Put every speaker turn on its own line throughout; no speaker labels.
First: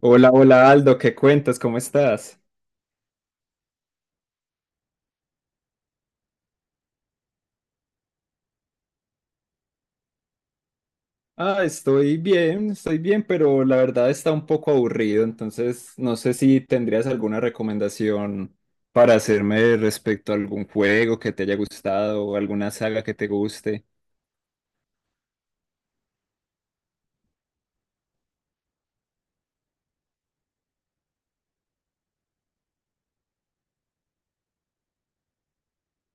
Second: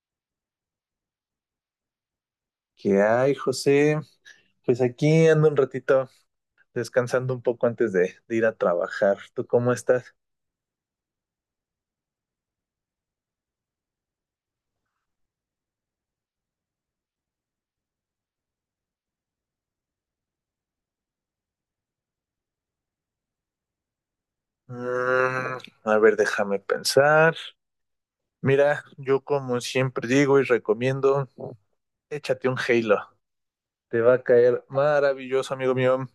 Hola, hola Aldo, ¿qué cuentas? ¿Cómo estás?
¿Qué hay, José? Pues aquí ando un ratito descansando un poco antes de ir a trabajar. ¿Tú cómo estás?
Ah, estoy bien, pero la verdad está un poco aburrido, entonces no sé si tendrías alguna recomendación para hacerme respecto a algún juego que te haya gustado o alguna saga que te guste.
Mm, a ver, déjame pensar. Mira, yo como siempre digo y recomiendo, échate un Halo. Te va a caer maravilloso, amigo mío.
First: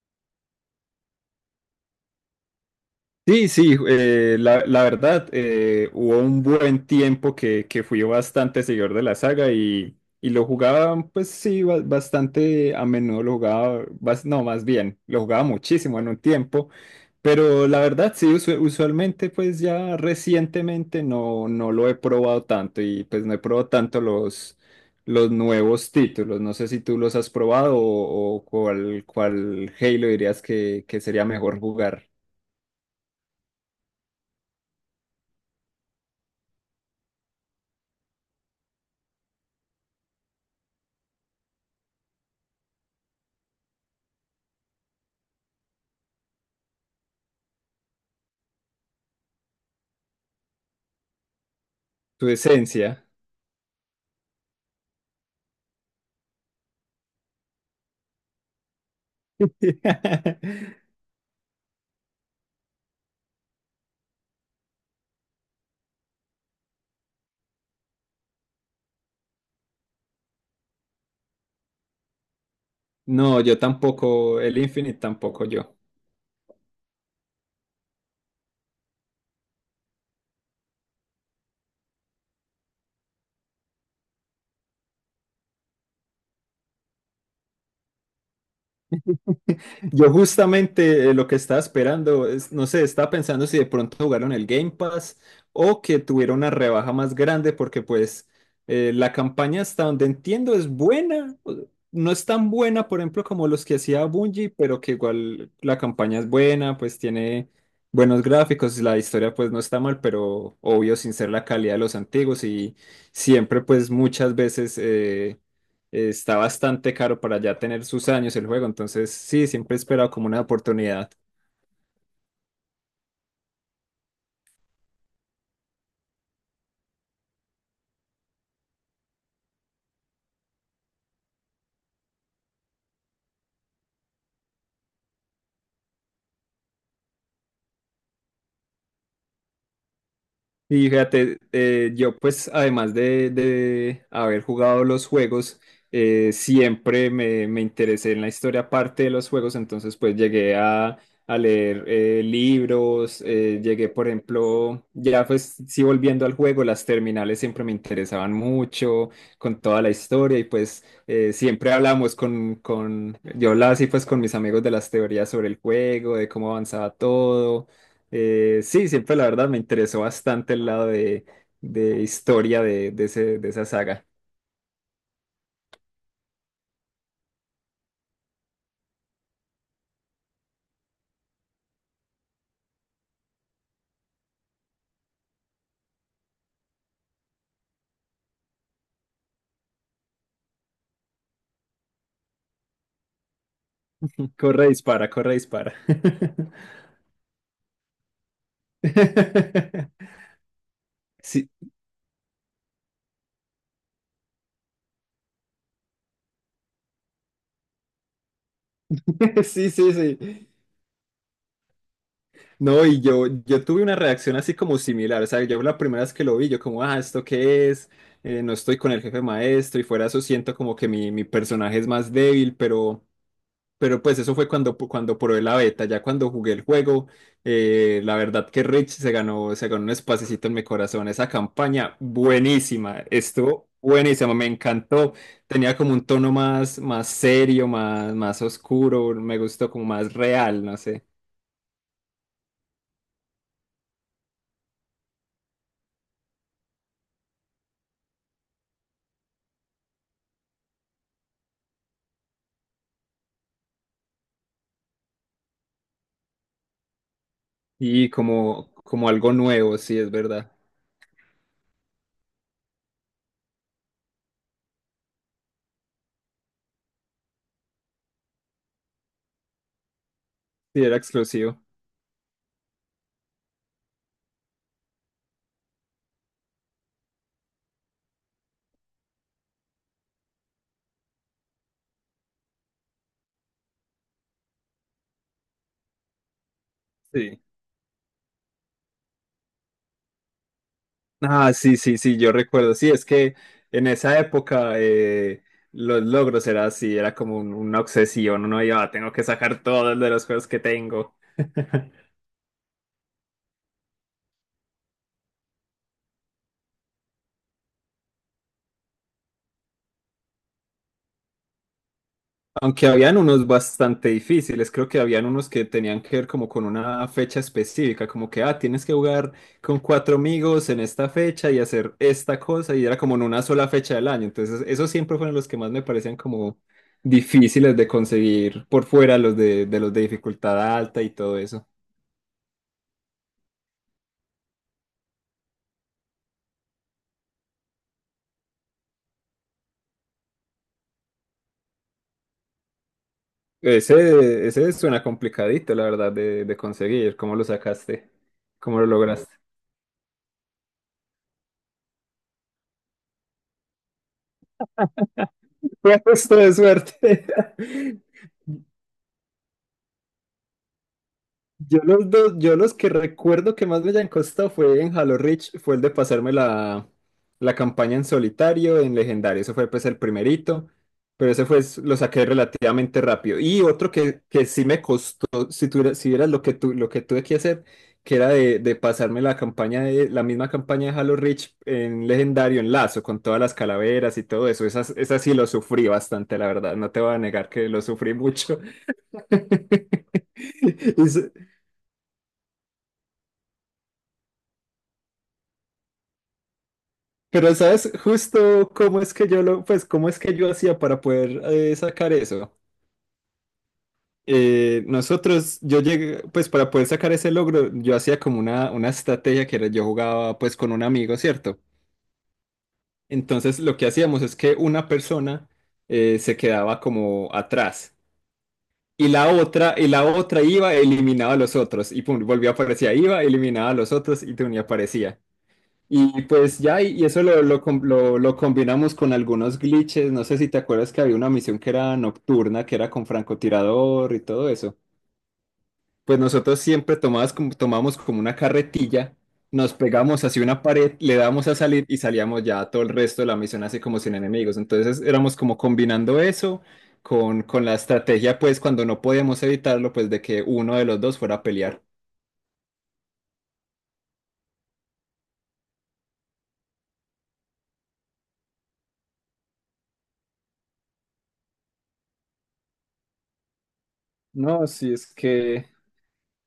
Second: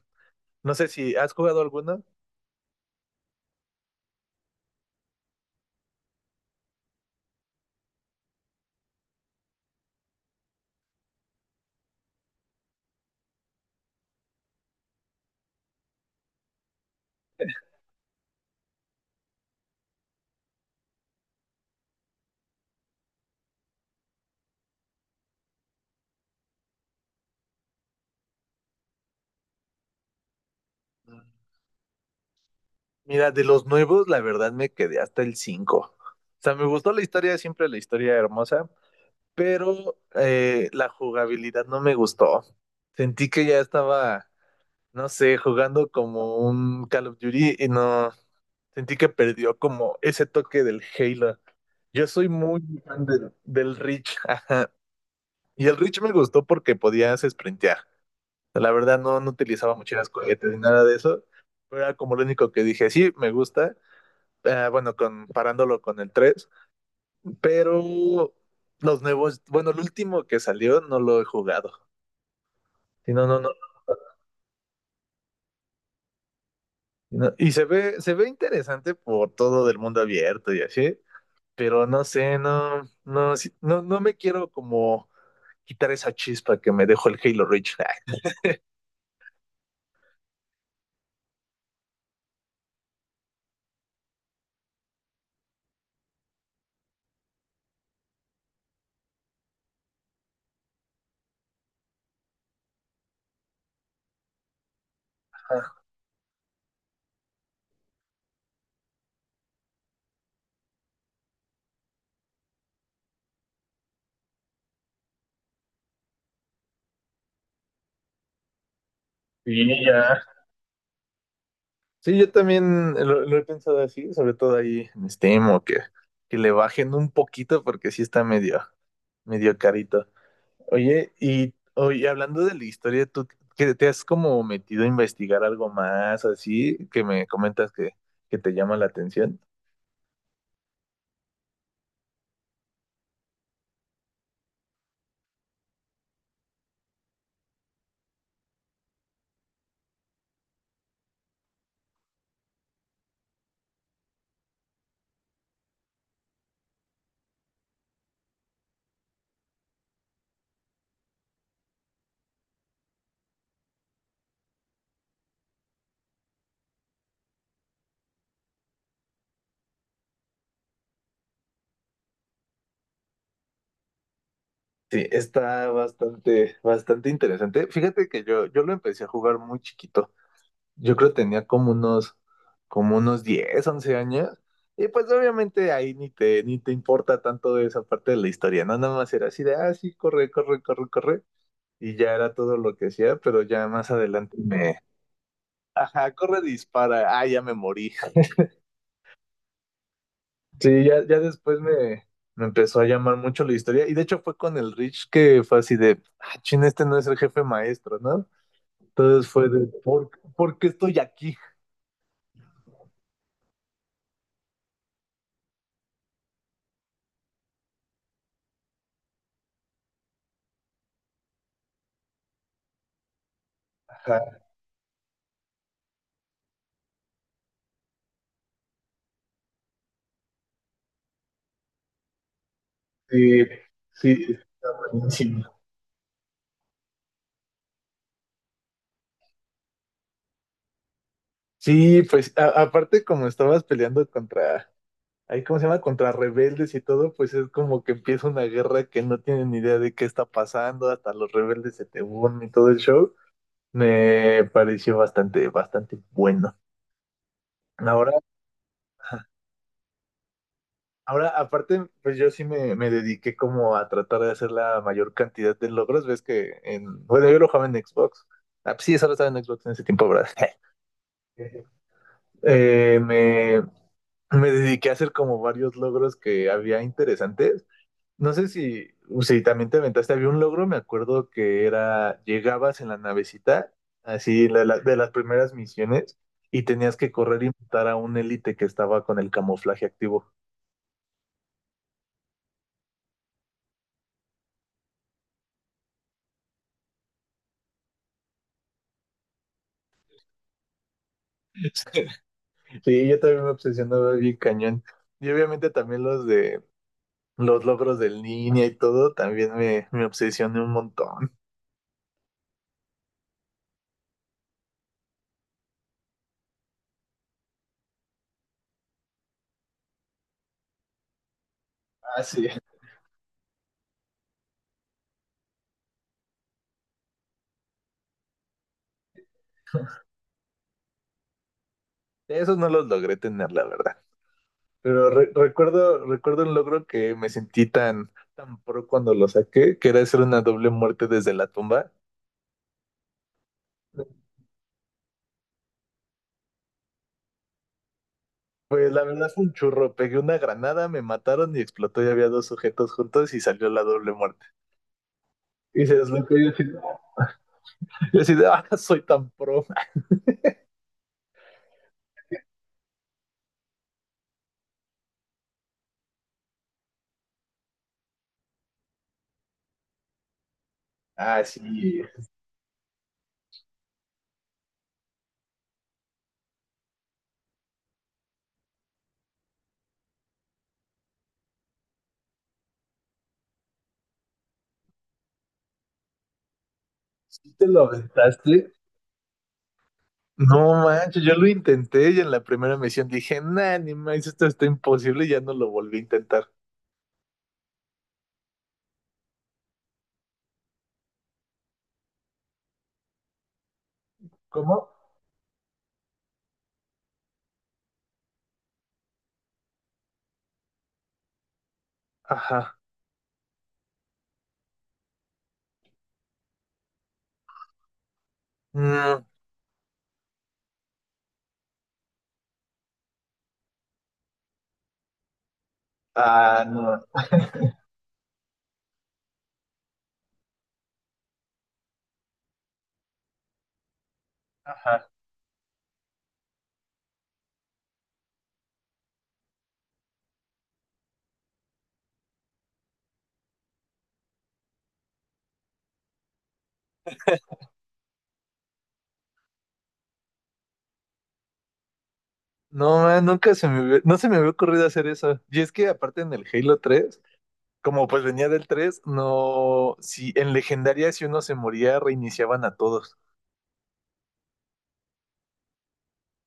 No sé si has jugado alguno.
Sí, sí, la, la verdad, hubo un buen tiempo que fui bastante seguidor de la saga y lo jugaba, pues sí, bastante a menudo lo jugaba, bas- no, más bien, lo jugaba muchísimo en un tiempo, pero la verdad, sí, usualmente, pues ya recientemente no, no lo he probado tanto y pues no he probado tanto los nuevos títulos, no sé si tú los has probado o cuál, cuál Halo dirías que sería mejor jugar,
Mira, de los nuevos, la verdad me quedé hasta el 5. O sea, me gustó la historia, siempre la historia hermosa, pero la jugabilidad no me gustó. Sentí que ya estaba, no sé, jugando como un Call of Duty y no sentí que perdió como ese toque del Halo. Yo
tu
soy muy
esencia.
fan del Reach, ajá. Y el Reach me gustó porque podías sprintear. La verdad no, no utilizaba muchas cohetes ni nada de eso. Pero era como lo único que dije, sí, me gusta. Ah, bueno, comparándolo con el tres. Pero los nuevos, bueno, el último que salió no lo he jugado. Sí, no, no,
No,
no,
yo tampoco, el Infinite tampoco yo.
no. Y se ve interesante por todo del mundo abierto y así, pero no sé, no, no, sí- no, no me quiero como quitar esa chispa que me dejó el Halo Reach.
Yo justamente lo que estaba esperando, es, no sé, estaba pensando si de pronto jugaron el Game Pass o que tuviera una rebaja más grande porque pues la campaña hasta donde entiendo es buena, no es tan buena, por ejemplo, como los que hacía Bungie, pero que igual
Ajá.
la campaña es buena, pues tiene buenos gráficos, la historia pues no está mal, pero obvio sin ser la calidad de los antiguos y siempre pues muchas veces está bastante caro para ya tener sus años el juego, entonces sí, siempre he
Sí,
esperado
ya.
como una oportunidad.
Sí, yo también lo he pensado así, sobre todo ahí en Steam, o que le bajen un poquito porque sí está medio, medio carito. Oye, y oye, hablando de la historia, ¿tú que te has como metido a investigar algo más así que me comentas que te llama la atención?
Y fíjate, yo pues además de haber jugado los juegos, siempre me, me interesé en la historia aparte de los juegos, entonces pues llegué a leer libros, llegué por ejemplo, ya pues sí volviendo al juego, las terminales siempre me interesaban mucho con toda la historia y pues siempre hablamos con, yo hablaba así pues con mis amigos de las teorías sobre el juego, de cómo avanzaba todo sí, siempre la verdad me interesó bastante el lado de historia de, de esa saga.
Sí, está bastante, bastante interesante. Fíjate que yo lo empecé a jugar muy chiquito. Yo creo que tenía como unos 10, 11 años. Y pues obviamente ahí ni te, ni te importa tanto esa parte de la historia, ¿no? Nada más era así de, ah, sí, corre, corre, corre, corre. Y ya era todo lo que hacía, pero ya más adelante
Corre,
me,
dispara, corre, dispara.
ajá, corre, dispara, ah, ya me morí. Sí, ya, ya
Sí,
después me, me empezó a llamar mucho la historia. Y de hecho fue con el Rich que fue así de, ah, chin, este no es el jefe maestro, ¿no? Entonces fue de,
sí, sí, sí.
por qué estoy aquí?
No, y yo tuve una reacción así como similar. O sea, yo la primera vez que lo vi, yo como, ah, ¿esto qué es? No estoy con el jefe maestro y fuera de eso siento como que mi personaje es más débil, pero... Pero pues
Ajá,
eso fue cuando, cuando probé la beta, ya cuando jugué el juego, la verdad que Rich se ganó un espacecito en mi corazón. Esa campaña buenísima,
sí,
estuvo buenísima,
sí,
me encantó.
buenísimo.
Tenía como un tono más, más serio, más, más oscuro, me gustó como más real, no sé.
Sí, pues a- aparte como estabas peleando contra, ahí cómo se llama, contra rebeldes y todo, pues es como que empieza una guerra que no tienen ni idea de qué está pasando, hasta los rebeldes se te unen y todo el show. Me pareció bastante, bastante bueno.
Y
Ahora,
como, como algo nuevo, sí, es verdad.
ahora, aparte, pues yo sí me dediqué como a tratar de hacer la mayor cantidad de logros. Ves que en, bueno, yo lo jugaba en Xbox. Ah, pues sí, solo estaba en Xbox en ese tiempo, ¿verdad?
Sí, era exclusivo.
Eh, me, me dediqué a hacer como varios logros que había interesantes. No sé si, si también te aventaste, había un logro, me acuerdo que era, llegabas en la navecita, así la- la- de las primeras misiones, y tenías que
Sí.
correr y matar a un élite que estaba con el camuflaje activo.
Ah, sí, sí, sí, yo recuerdo. Sí, es que en esa época los logros era así, era como una obsesión. Uno iba, "Ah, tengo que sacar todos de los juegos que tengo.
Sí, yo también me obsesionaba bien cañón. Y obviamente también los de los logros de línea y todo, también me obsesioné un montón.
Aunque habían unos bastante difíciles, creo que habían unos que tenían que ver como con una fecha específica, como que, ah, tienes que jugar con cuatro amigos en esta fecha y hacer
Ah,
esta
sí.
cosa, y era como en una sola fecha del año. Entonces, esos siempre fueron los que más me parecían como difíciles de conseguir por fuera, los de los de dificultad alta y todo eso.
Esos no los logré tener, la verdad. Pero re- recuerdo, recuerdo un logro que me sentí tan, tan pro cuando lo saqué, que era hacer una doble muerte desde la tumba.
Ese suena complicadito, la verdad, de conseguir. ¿Cómo lo sacaste? ¿Cómo lo
Pues la verdad
lograste?
fue un churro, pegué una granada, me mataron y explotó y había dos sujetos juntos y salió la doble muerte. Y se
Fue
los
justo de
así,
suerte.
yo así de, ah, soy tan pro.
Yo los dos, yo los que recuerdo que más me hayan costado fue en Halo Reach, fue el de pasarme la, la campaña en solitario, en legendario, ese fue pues el primerito, pero
Ah,
ese
sí.
fue, lo saqué relativamente rápido. Y otro que sí me costó, si tuviera, si vieras lo que tu, lo que tuve que hacer, que era de pasarme la campaña de, la misma campaña de Halo Reach en legendario, en lazo, con todas las calaveras y todo eso, esas, esas sí lo sufrí bastante, la verdad, no te voy a negar
¿Sí te
que
lo
lo sufrí mucho.
aventaste? No
Y
manches,
s-
yo lo intenté y en la primera misión dije, nah, ni más, esto está imposible y ya no lo volví a intentar.
Pero sabes justo cómo es que yo lo, pues cómo es que yo hacía para poder sacar eso.
¿Cómo?
Yo llegué, pues para poder sacar ese logro, yo hacía como una estrategia que era, yo jugaba pues con un amigo, ¿cierto?
Ajá.
Entonces lo que hacíamos es que una persona se quedaba como atrás
Mm,
y la otra iba, eliminaba a los otros y pum, volvía a aparecer, iba, eliminaba a los otros y pum, y aparecía. Y pues
ah,
ya,
no.
y eso lo, lo combinamos con algunos glitches. No sé si te acuerdas que había una misión que era nocturna, que era con francotirador y todo eso.
Ajá.
Pues nosotros siempre tomamos como una carretilla, nos pegamos hacia una pared, le damos a salir y salíamos ya todo el resto de la misión así como sin enemigos. Entonces éramos como combinando eso con la estrategia, pues cuando no podíamos evitarlo, pues de que uno de los dos fuera a pelear.
No, man, nunca se me hubie- no se me había ocurrido hacer eso. Y es que aparte en el Halo 3, como pues venía del 3, no, si en legendaria si uno se moría, reiniciaban a todos.
No, sí, es que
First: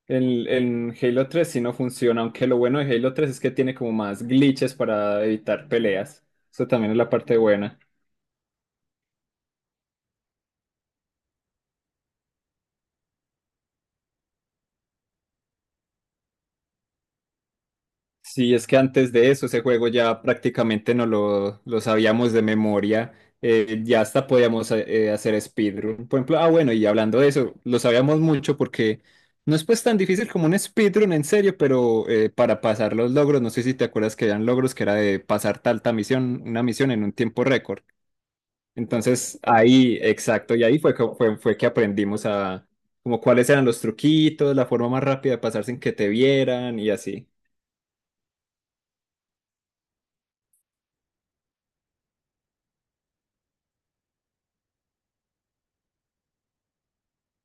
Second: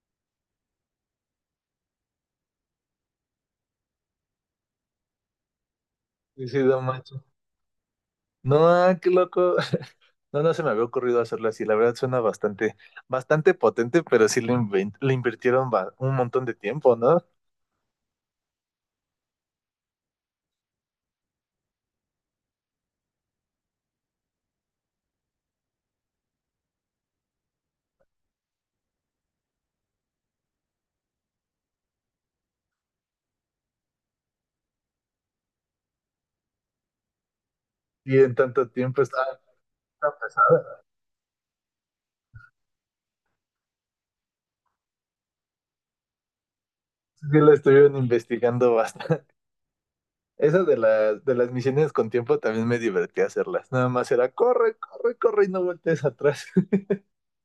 En Halo 3 sí no funciona, aunque lo bueno de Halo 3 es que tiene como más glitches para evitar peleas.
Sí, sí,
Eso
no
también es la
manches.
parte buena.
No, ah, qué loco. No, no se me había ocurrido hacerlo así. La verdad suena bastante, bastante potente, pero sí le, inven- le invirtieron ba- un montón de tiempo, ¿no?
Sí, es que antes de eso ese juego ya prácticamente no lo, lo sabíamos de memoria. Ya hasta podíamos hacer speedrun. Por ejemplo, ah bueno, y hablando de eso, lo sabíamos mucho porque no es pues tan difícil como un speedrun en serio, pero para pasar los logros, no sé si te acuerdas que eran logros que era de pasar tal, tal misión, una misión en un tiempo récord.
Y en tanto tiempo está,
Entonces ahí,
está
exacto, y ahí
pesada.
fue que, fue, fue que aprendimos a como cuáles eran los truquitos, la forma más rápida de pasar sin que te vieran y
Sí,
así.
sí la estuvieron investigando bastante. Esa de las misiones con tiempo también me divertía hacerlas. Nada más era corre, corre, corre y no voltees atrás.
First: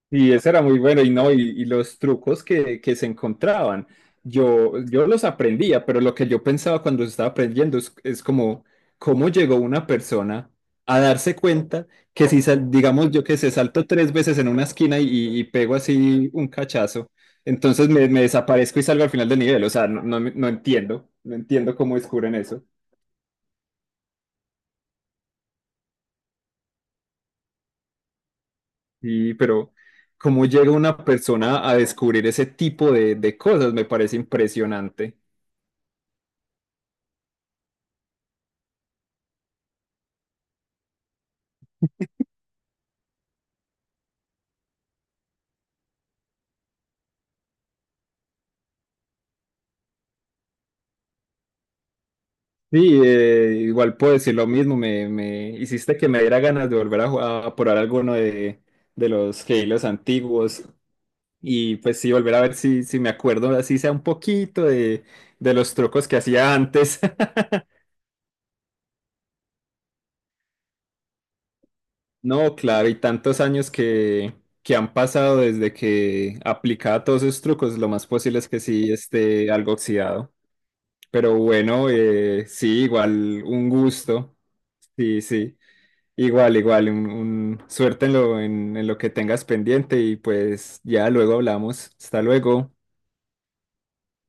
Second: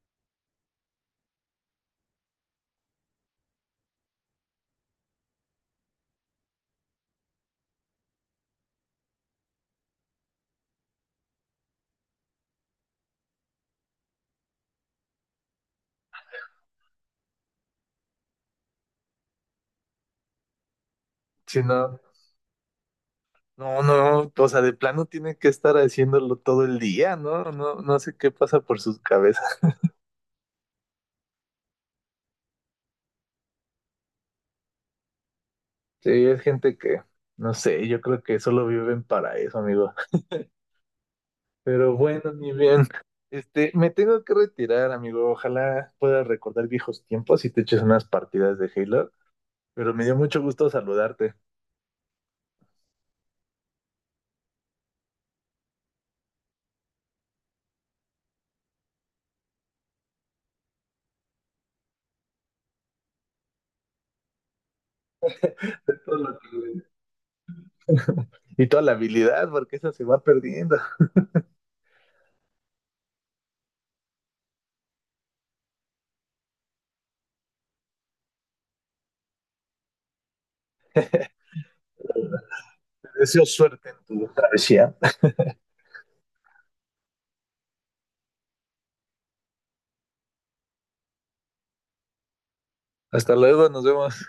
Y eso era muy bueno, y no, y los trucos que se encontraban, yo los aprendía, pero lo que yo pensaba cuando los estaba aprendiendo es como, ¿cómo llegó una persona a darse cuenta que si, digamos, yo que se salto tres veces en una esquina y, y pego así un cachazo, entonces me desaparezco y salgo al final del nivel? O sea, no, no, no entiendo, no
Si
entiendo
no,
cómo descubren eso.
no, no, o sea, de plano tienen que estar haciéndolo todo el día, ¿no? No, no sé qué pasa por sus
Y,
cabezas.
pero, ¿cómo llega una persona a descubrir ese tipo de cosas? Me parece impresionante.
Sí, es gente que, no sé, yo creo que solo viven para eso, amigo. Pero bueno, mi bien, este, me tengo que retirar, amigo. Ojalá puedas recordar viejos tiempos y te eches unas partidas de Halo. Pero me dio mucho gusto saludarte.
Sí, igual puedo decir lo mismo, me hiciste que me diera ganas de volver a, jugar, a probar alguno de los Halos antiguos y pues sí, volver a ver si, si me acuerdo, así sea un poquito de los trucos
Todo
que
lo
hacía
que-
antes.
y toda la habilidad, porque esa se va perdiendo.
No, claro, y tantos años que han pasado desde que aplicaba todos esos trucos, lo más posible es que sí esté algo oxidado. Pero bueno, sí,
Te
igual
deseo
un
suerte en tu
gusto,
travesía.
sí, sí. Igual, igual, suerte en lo que tengas pendiente y pues ya luego hablamos. Hasta luego.
Hasta luego, nos vemos.